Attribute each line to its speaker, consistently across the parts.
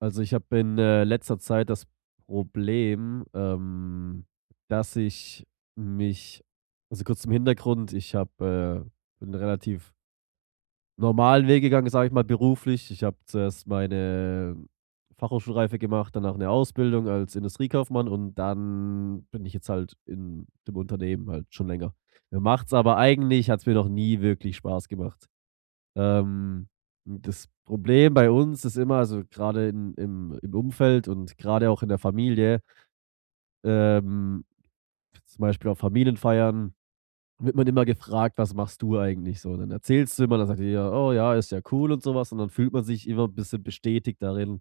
Speaker 1: Also, ich habe in, letzter Zeit das Problem, dass ich mich, also, kurz zum Hintergrund, bin relativ normalen Weg gegangen, sage ich mal, beruflich. Ich habe zuerst meine Fachhochschulreife gemacht, danach eine Ausbildung als Industriekaufmann und dann bin ich jetzt halt in dem Unternehmen halt schon länger. Mir macht's aber eigentlich hat's mir noch nie wirklich Spaß gemacht. Ähm, Das Problem bei uns ist immer, also, gerade in im Umfeld und gerade auch in der Familie, ähm, zum Beispiel auf Familienfeiern wird man immer gefragt: „Was machst du eigentlich so?" Und dann erzählst du immer, dann sagt jeder: „Oh ja, ist ja cool" und sowas. Und dann fühlt man sich immer 'n bisschen bestätigt darin,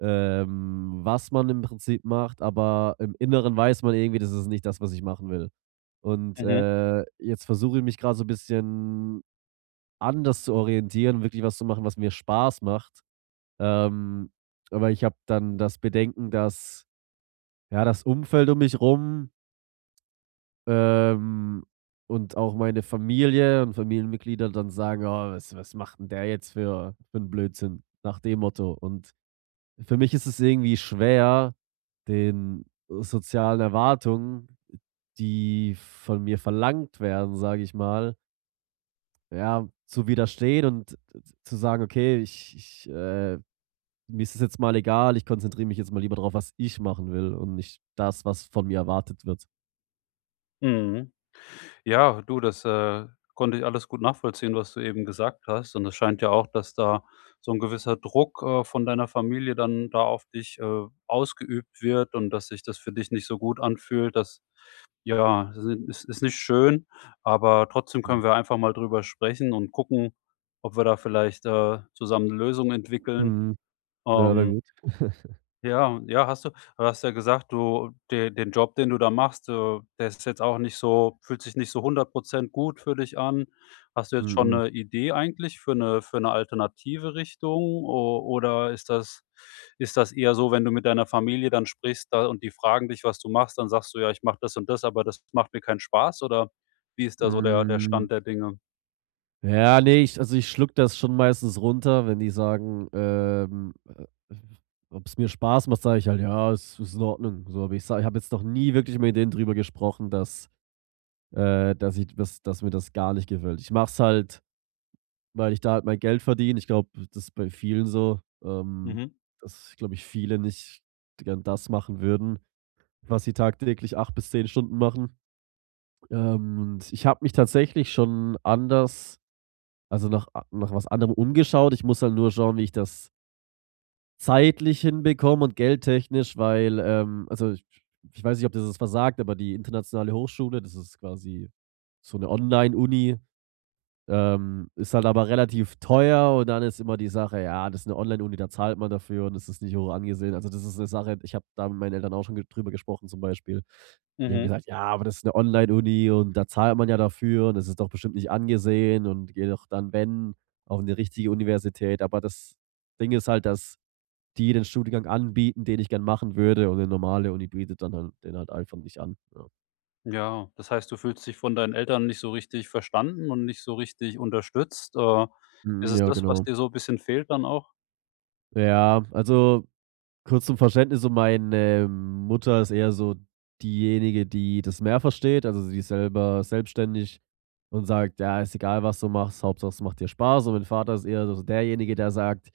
Speaker 1: was man im Prinzip macht, aber im Inneren weiß man irgendwie, das ist nicht das, was ich machen will. Und,
Speaker 2: Mhm.
Speaker 1: jetzt versuche ich mich gerade so 'n bisschen anders zu orientieren, wirklich was zu machen, was mir Spaß macht. Ähm, aber ich habe dann das Bedenken, dass, ja, das Umfeld um mich rum, ähm, und auch meine Familie und Familienmitglieder dann sagen: „Oh, was macht denn der jetzt für 'n Blödsinn?" Nach dem Motto. Und für mich ist es irgendwie schwer, den sozialen Erwartungen, die von mir verlangt werden, sage ich mal, ja, zu widerstehen und zu sagen: „Okay, ich, mir ist es jetzt mal egal, ich konzentriere mich jetzt mal lieber drauf, was ich machen will und nicht das, was von mir erwartet wird."
Speaker 2: Mhm. Ja, du, konnte ich alles gut nachvollziehen, was du eben gesagt hast. Und es scheint ja auch, dass da so ein gewisser Druck, von deiner Familie dann da auf dich, ausgeübt wird und dass sich das für dich nicht so gut anfühlt. Das Ja, es ist nicht schön, aber trotzdem
Speaker 1: Mhm.
Speaker 2: können wir einfach mal drüber sprechen und gucken, ob wir da vielleicht, zusammen 'ne Lösung entwickeln.
Speaker 1: Mhm. Ja, wäre
Speaker 2: Ähm
Speaker 1: gut.
Speaker 2: Ja, ja, hast du du hast ja gesagt, du de den Job, den du da machst, der ist jetzt auch nicht so, fühlt sich nicht so hundert Prozent gut für dich an. Hast du jetzt schon
Speaker 1: Mhm.
Speaker 2: eine Idee eigentlich für eine alternative Richtung, o oder ist das eher so, wenn du mit deiner Familie dann sprichst da und die fragen dich, was du machst, dann sagst du: „Ja, ich mache das und das, aber das macht mir keinen Spaß", oder wie ist da so der
Speaker 1: Hm,
Speaker 2: Stand der Dinge?
Speaker 1: ja, nee, ich, also, ich schluck das schon meistens runter. Wenn die sagen, ob's mir Spaß macht, sage ich halt: „Ja, es ist in Ordnung", so. Aber ich sage, ich habe jetzt noch nie wirklich mit denen drüber gesprochen, dass dass ich, dass mir das gar nicht gefällt. Ich mache es halt, weil ich da halt mein Geld verdiene. Ich glaube, das ist bei vielen so,
Speaker 2: Mhm,
Speaker 1: dass, glaube ich, viele nicht gern das machen würden, was sie tagtäglich 8 bis 10 Stunden machen. Und ich habe mich tatsächlich schon anders, also nach was anderem umgeschaut. Ich muss halt nur schauen, wie ich das zeitlich hinbekomme und geldtechnisch, weil, also ich weiß nicht, ob das was sagt, aber die internationale Hochschule, das ist quasi so eine Online-Uni. Ist halt aber relativ teuer, und dann ist immer die Sache, ja, das ist eine Online-Uni, da zahlt man dafür und es ist nicht hoch angesehen. Also, das ist eine Sache, ich habe da mit meinen Eltern auch schon ge drüber gesprochen, zum Beispiel. Die haben
Speaker 2: mhm.
Speaker 1: gesagt: „Ja, aber das ist eine Online-Uni und da zahlt man ja dafür und das ist doch bestimmt nicht angesehen, und geh doch dann, wenn, auf eine richtige Universität." Aber das Ding ist halt, dass die den Studiengang anbieten, den ich gern machen würde, und eine normale Uni bietet dann halt den halt einfach nicht an. Ja.
Speaker 2: Ja, das heißt, du fühlst dich von deinen Eltern nicht so richtig verstanden und nicht so richtig unterstützt. Ist
Speaker 1: Mhm,
Speaker 2: es
Speaker 1: ja,
Speaker 2: das, was
Speaker 1: genau.
Speaker 2: dir so 'n bisschen fehlt dann auch?
Speaker 1: Ja, also, kurz zum Verständnis, so meine Mutter ist eher so diejenige, die das mehr versteht. Also, sie ist selber selbstständig und sagt: „Ja, ist egal, was du machst, Hauptsache es macht dir Spaß." Und mein Vater ist eher so derjenige, der sagt: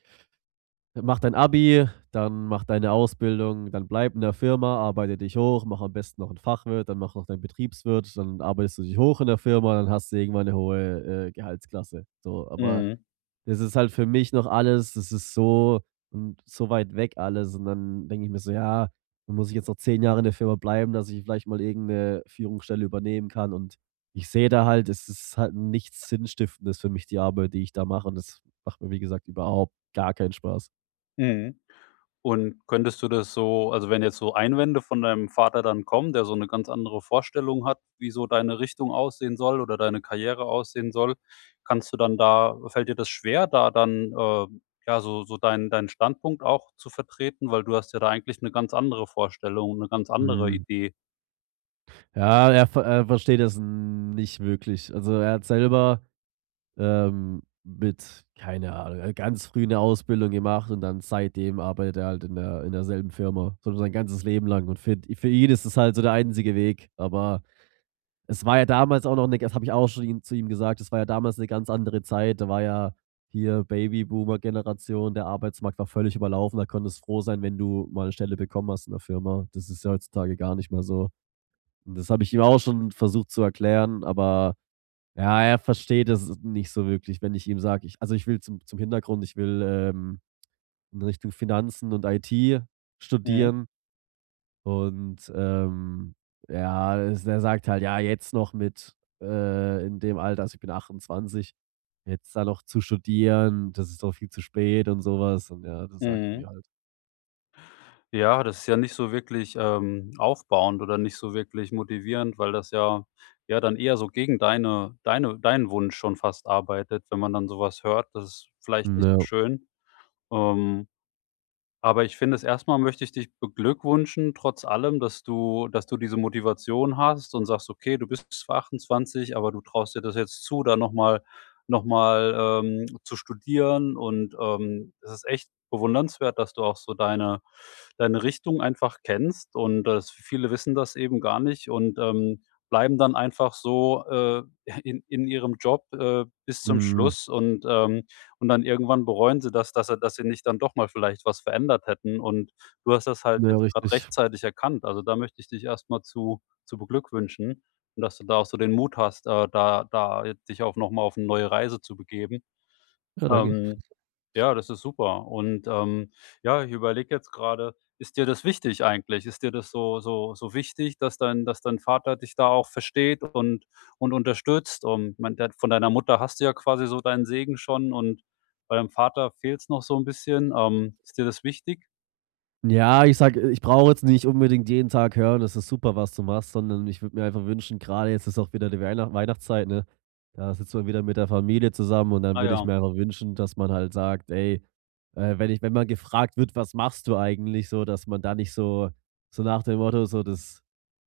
Speaker 1: „Mach dein Abi, dann mach deine Ausbildung, dann bleib in der Firma, arbeite dich hoch, mach am besten noch 'n Fachwirt, dann mach noch deinen Betriebswirt, dann arbeitest du dich hoch in der Firma, dann hast du irgendwann eine hohe, Gehaltsklasse." So, aber
Speaker 2: Mhm,
Speaker 1: das ist halt für mich noch alles, das ist so, und so weit weg alles. Und dann denke ich mir so: „Ja, dann muss ich jetzt noch 10 Jahre in der Firma bleiben, dass ich vielleicht mal irgendeine Führungsstelle übernehmen kann." Und ich sehe da halt, es ist halt nichts Sinnstiftendes für mich, die Arbeit, die ich da mache. Und das macht mir, wie gesagt, überhaupt gar keinen Spaß.
Speaker 2: mhm. Und könntest du das so, also, wenn jetzt so Einwände von deinem Vater dann kommen, der so eine ganz andere Vorstellung hat, wie so deine Richtung aussehen soll oder deine Karriere aussehen soll, kannst du dann da fällt dir das schwer, da dann, ja, so deinen Standpunkt auch zu vertreten? Weil du hast ja da eigentlich eine ganz andere Vorstellung, eine ganz andere
Speaker 1: Mhm.
Speaker 2: Idee.
Speaker 1: Ja, er versteht das nicht wirklich. Also, er hat selber mit, keine Ahnung, ganz früh 'ne Ausbildung gemacht und dann seitdem arbeitet er halt in der, in derselben Firma, so sein ganzes Leben lang, und für ihn ist es halt so der einzige Weg. Aber es war ja damals auch noch 'ne, das habe ich auch schon ihm gesagt, es war ja damals eine ganz andere Zeit. Da war ja hier Babyboomer-Generation, der Arbeitsmarkt war völlig überlaufen, da konntest du froh sein, wenn du mal eine Stelle bekommen hast in der Firma. Das ist ja heutzutage gar nicht mehr so. Und das habe ich ihm auch schon versucht zu erklären, aber ja, er versteht es nicht so wirklich. Wenn ich ihm sage, ich, also, ich will, zum Hintergrund, ich will, in Richtung Finanzen und IT
Speaker 2: Mhm,
Speaker 1: studieren und, ja, es er sagt halt: „Ja, jetzt noch mit, in dem Alter, also, ich bin 28, jetzt da noch zu studieren, das ist doch viel zu spät" und sowas, und ja, das sagt er
Speaker 2: mhm.
Speaker 1: mir halt.
Speaker 2: Ja, das ist ja nicht so wirklich, aufbauend oder nicht so wirklich motivierend, weil das ja ja dann eher so gegen deine deinen Wunsch schon fast arbeitet, wenn man dann sowas hört. Das ist vielleicht nicht
Speaker 1: Ja,
Speaker 2: so schön. Ähm aber ich finde, es erst möchte ich dich beglückwünschen, trotz allem, dass du diese Motivation hast und sagst: „Okay, du bist zwar 28, aber du traust dir das jetzt zu, da noch mal, zu studieren." Und, es ist echt bewundernswert, dass du auch so deine Richtung einfach kennst und dass viele wissen das eben gar nicht und, bleiben dann einfach so, in ihrem Job, bis zum
Speaker 1: mhm,
Speaker 2: Schluss und, und dann irgendwann bereuen sie das, dass sie nicht dann doch mal vielleicht was verändert hätten, und du hast das halt
Speaker 1: ja,
Speaker 2: jetzt gerade
Speaker 1: richtig.
Speaker 2: rechtzeitig erkannt. Also, da möchte ich dich erstmal zu beglückwünschen und dass du da auch so den Mut hast, da jetzt dich auch noch mal auf eine neue Reise zu begeben.
Speaker 1: Ja, danke.
Speaker 2: Ähm, ja, das ist super. Und, ja, ich überlege jetzt gerade: Ist dir das wichtig eigentlich? Ist dir das so wichtig, dass dein Vater dich da auch versteht und unterstützt? Und ich meine, de von deiner Mutter hast du ja quasi so deinen Segen schon, und bei deinem Vater fehlt es noch so ein bisschen. Ist dir das wichtig?
Speaker 1: Ja, ich sag, ich brauche jetzt nicht unbedingt jeden Tag hören, das ist super, was du machst, sondern ich würde mir einfach wünschen, gerade jetzt ist auch wieder die Weihnachtszeit, ne? Da sitzt man wieder mit der Familie zusammen, und dann
Speaker 2: Ah
Speaker 1: würde ich
Speaker 2: ja.
Speaker 1: mir einfach wünschen, dass man halt sagt: „Ey, wenn man gefragt wird: „Was machst du eigentlich so", dass man da nicht so, so nach dem Motto, so das,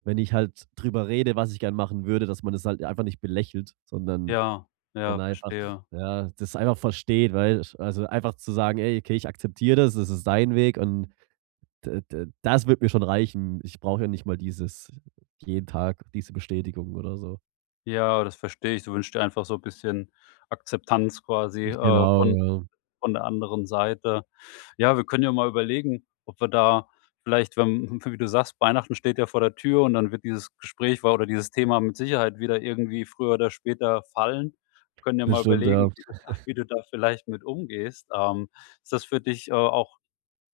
Speaker 1: wenn ich halt drüber rede, was ich gern machen würde, dass man das halt einfach nicht belächelt, sondern
Speaker 2: Ja,
Speaker 1: dann
Speaker 2: ja,
Speaker 1: einfach,
Speaker 2: verstehe.
Speaker 1: ja, das einfach versteht, weil, also einfach zu sagen: „Ey, okay, ich akzeptiere das, das ist dein Weg", und D d das wird mir schon reichen. Ich brauche ja nicht mal dieses jeden Tag diese Bestätigung oder so.
Speaker 2: Ja, das verstehe ich. Du wünschst dir einfach so ein bisschen Akzeptanz quasi,
Speaker 1: Genau,
Speaker 2: von
Speaker 1: ja.
Speaker 2: der anderen Seite. Ja, wir können ja mal überlegen, ob wir da vielleicht, wenn, wie du sagst, Weihnachten steht ja vor der Tür und dann wird dieses Gespräch war oder dieses Thema mit Sicherheit wieder irgendwie früher oder später fallen. Wir können ja mal
Speaker 1: Bestimmt, ja.
Speaker 2: überlegen, wie du da wie du da vielleicht mit umgehst. Ist das für dich, auch,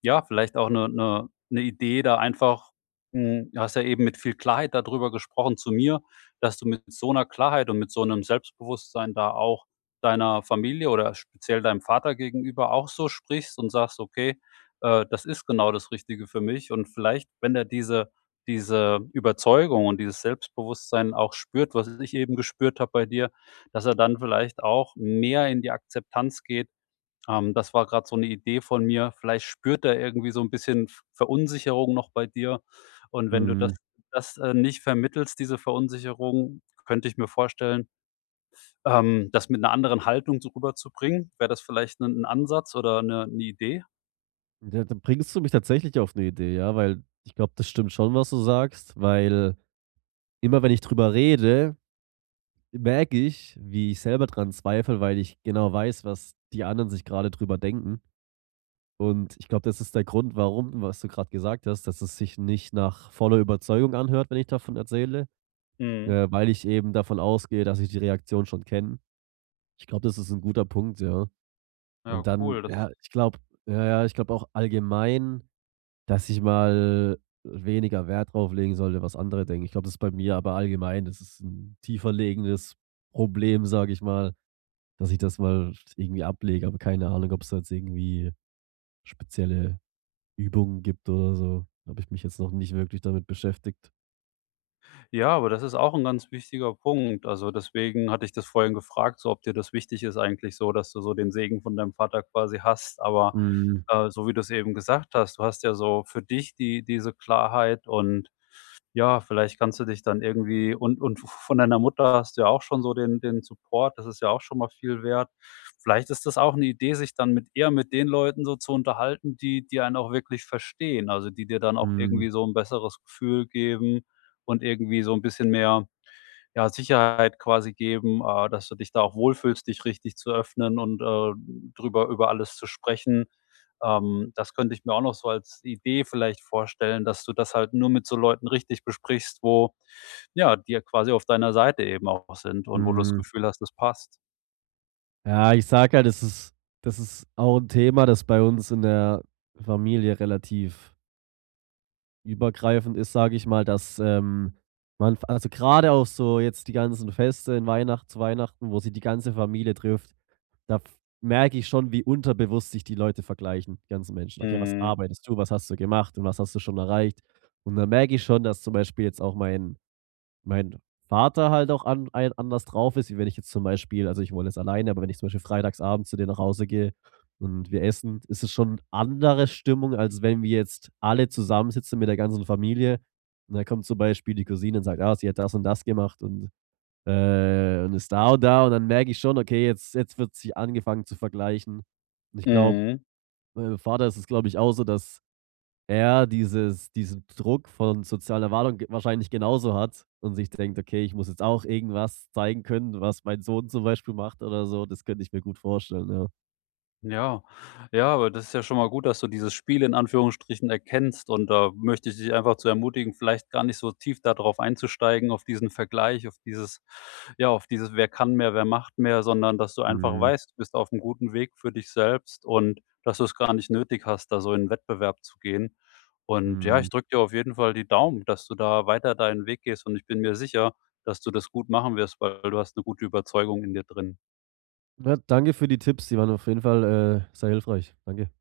Speaker 2: ja, vielleicht auch eine 'ne Idee, da einfach du hast ja eben mit viel Klarheit darüber gesprochen zu mir, dass du mit so einer Klarheit und mit so einem Selbstbewusstsein da auch deiner Familie oder speziell deinem Vater gegenüber auch so sprichst und sagst: „Okay, das ist genau das Richtige für mich." Und vielleicht, wenn er diese Überzeugung und dieses Selbstbewusstsein auch spürt, was ich eben gespürt habe bei dir, dass er dann vielleicht auch mehr in die Akzeptanz geht, das war gerade so eine Idee von mir. Vielleicht spürt er irgendwie so ein bisschen V Verunsicherung noch bei dir. Und wenn du
Speaker 1: Mhm.
Speaker 2: nicht vermittelst, diese Verunsicherung, könnte ich mir vorstellen, das mit einer anderen Haltung so rüberzubringen. Wäre das vielleicht ein 'n Ansatz oder eine 'ne Idee?
Speaker 1: Ja, da bringst du mich tatsächlich auf eine Idee, ja, weil ich glaube, das stimmt schon, was du sagst, weil, immer, wenn ich drüber rede, merke ich, wie ich selber dran zweifle, weil ich genau weiß, was die anderen sich gerade drüber denken. Und ich glaube, das ist der Grund, warum, was du gerade gesagt hast, dass es sich nicht nach voller Überzeugung anhört, wenn ich davon erzähle.
Speaker 2: Mhm.
Speaker 1: Weil ich eben davon ausgehe, dass ich die Reaktion schon kenne. Ich glaube, das ist ein guter Punkt, ja.
Speaker 2: Ja,
Speaker 1: Und dann,
Speaker 2: cool, das
Speaker 1: ja, ja, ich glaube auch allgemein, dass ich mal weniger Wert drauf legen sollte, was andere denken. Ich glaube, das ist bei mir aber allgemein, das ist ein tiefer liegendes Problem, sage ich mal, dass ich das mal irgendwie ablege, aber keine Ahnung, ob es da jetzt irgendwie spezielle Übungen gibt oder so. Habe ich mich jetzt noch nicht wirklich damit beschäftigt.
Speaker 2: Ja, aber das ist auch ein ganz wichtiger Punkt. Also, deswegen hatte ich das vorhin gefragt, so ob dir das wichtig ist eigentlich, so, dass du so den Segen von deinem Vater quasi hast. Aber,
Speaker 1: Mhm,
Speaker 2: so wie du es eben gesagt hast, du hast ja so für dich diese Klarheit und ja, vielleicht kannst du dich dann irgendwie, und von deiner Mutter hast du ja auch schon so den Support, das ist ja auch schon mal viel wert. Vielleicht ist das auch eine Idee, sich dann mit, eher mit den Leuten so zu unterhalten, die einen auch wirklich verstehen, also die dir dann auch
Speaker 1: mhm,
Speaker 2: irgendwie so ein besseres Gefühl geben und irgendwie so ein bisschen mehr, ja, Sicherheit quasi geben, dass du dich da auch wohlfühlst, dich richtig zu öffnen und, drüber über alles zu sprechen. Das könnte ich mir auch noch so als Idee vielleicht vorstellen, dass du das halt nur mit so Leuten richtig besprichst, wo, ja, die ja quasi auf deiner Seite eben auch sind und wo du das
Speaker 1: mhm.
Speaker 2: Gefühl hast, das passt.
Speaker 1: Ja, ich sage halt, das ist auch ein Thema, das bei uns in der Familie relativ übergreifend ist, sage ich mal, dass, man v also, gerade auch so jetzt die ganzen Feste in Weihnachten, wo sich die ganze Familie trifft, da f merke ich schon, wie unterbewusst sich die Leute vergleichen, die ganzen Menschen. Okay, was
Speaker 2: Mhm.
Speaker 1: arbeitest du? Was hast du gemacht und was hast du schon erreicht? Und da merke ich schon, dass zum Beispiel jetzt auch mein Vater halt auch anders drauf ist, wie wenn ich jetzt zum Beispiel, also ich wohne jetzt alleine, aber wenn ich zum Beispiel freitagsabend zu dir nach Hause gehe und wir essen, ist es schon andere Stimmung, als wenn wir jetzt alle zusammensitzen mit der ganzen Familie. Und dann kommt zum Beispiel die Cousine und sagt, ah, sie hat das und das gemacht und ist da und da. Und dann merke ich schon, okay, jetzt wird sich angefangen zu vergleichen. Und ich glaube,
Speaker 2: Mhm.
Speaker 1: meinem Vater ist es, glaube ich, auch so, dass er dieses diesen Druck von sozialen Erwartungen ge wahrscheinlich genauso hat und sich denkt: „Okay, ich muss jetzt auch irgendwas zeigen können, was mein Sohn zum Beispiel macht oder so." Das könnte ich mir gut vorstellen, ja.
Speaker 2: Ja, ja, aber das ist ja schon mal gut, dass du dieses Spiel in Anführungsstrichen erkennst, und da möchte ich dich einfach zu ermutigen, vielleicht gar nicht so tief darauf einzusteigen, auf diesen Vergleich, auf dieses: „Wer kann mehr, wer macht mehr", sondern dass du einfach
Speaker 1: Mhm,
Speaker 2: weißt, du bist auf'm guten Weg für dich selbst und dass du es gar nicht nötig hast, da so in 'n Wettbewerb zu gehen. Und ja,
Speaker 1: mhm.
Speaker 2: ich drücke dir auf jeden Fall die Daumen, dass du da weiter deinen Weg gehst, und ich bin mir sicher, dass du das gut machen wirst, weil du hast eine gute Überzeugung in dir drin.
Speaker 1: Ja, danke für die Tipps, die waren auf jeden Fall, sehr hilfreich. Danke.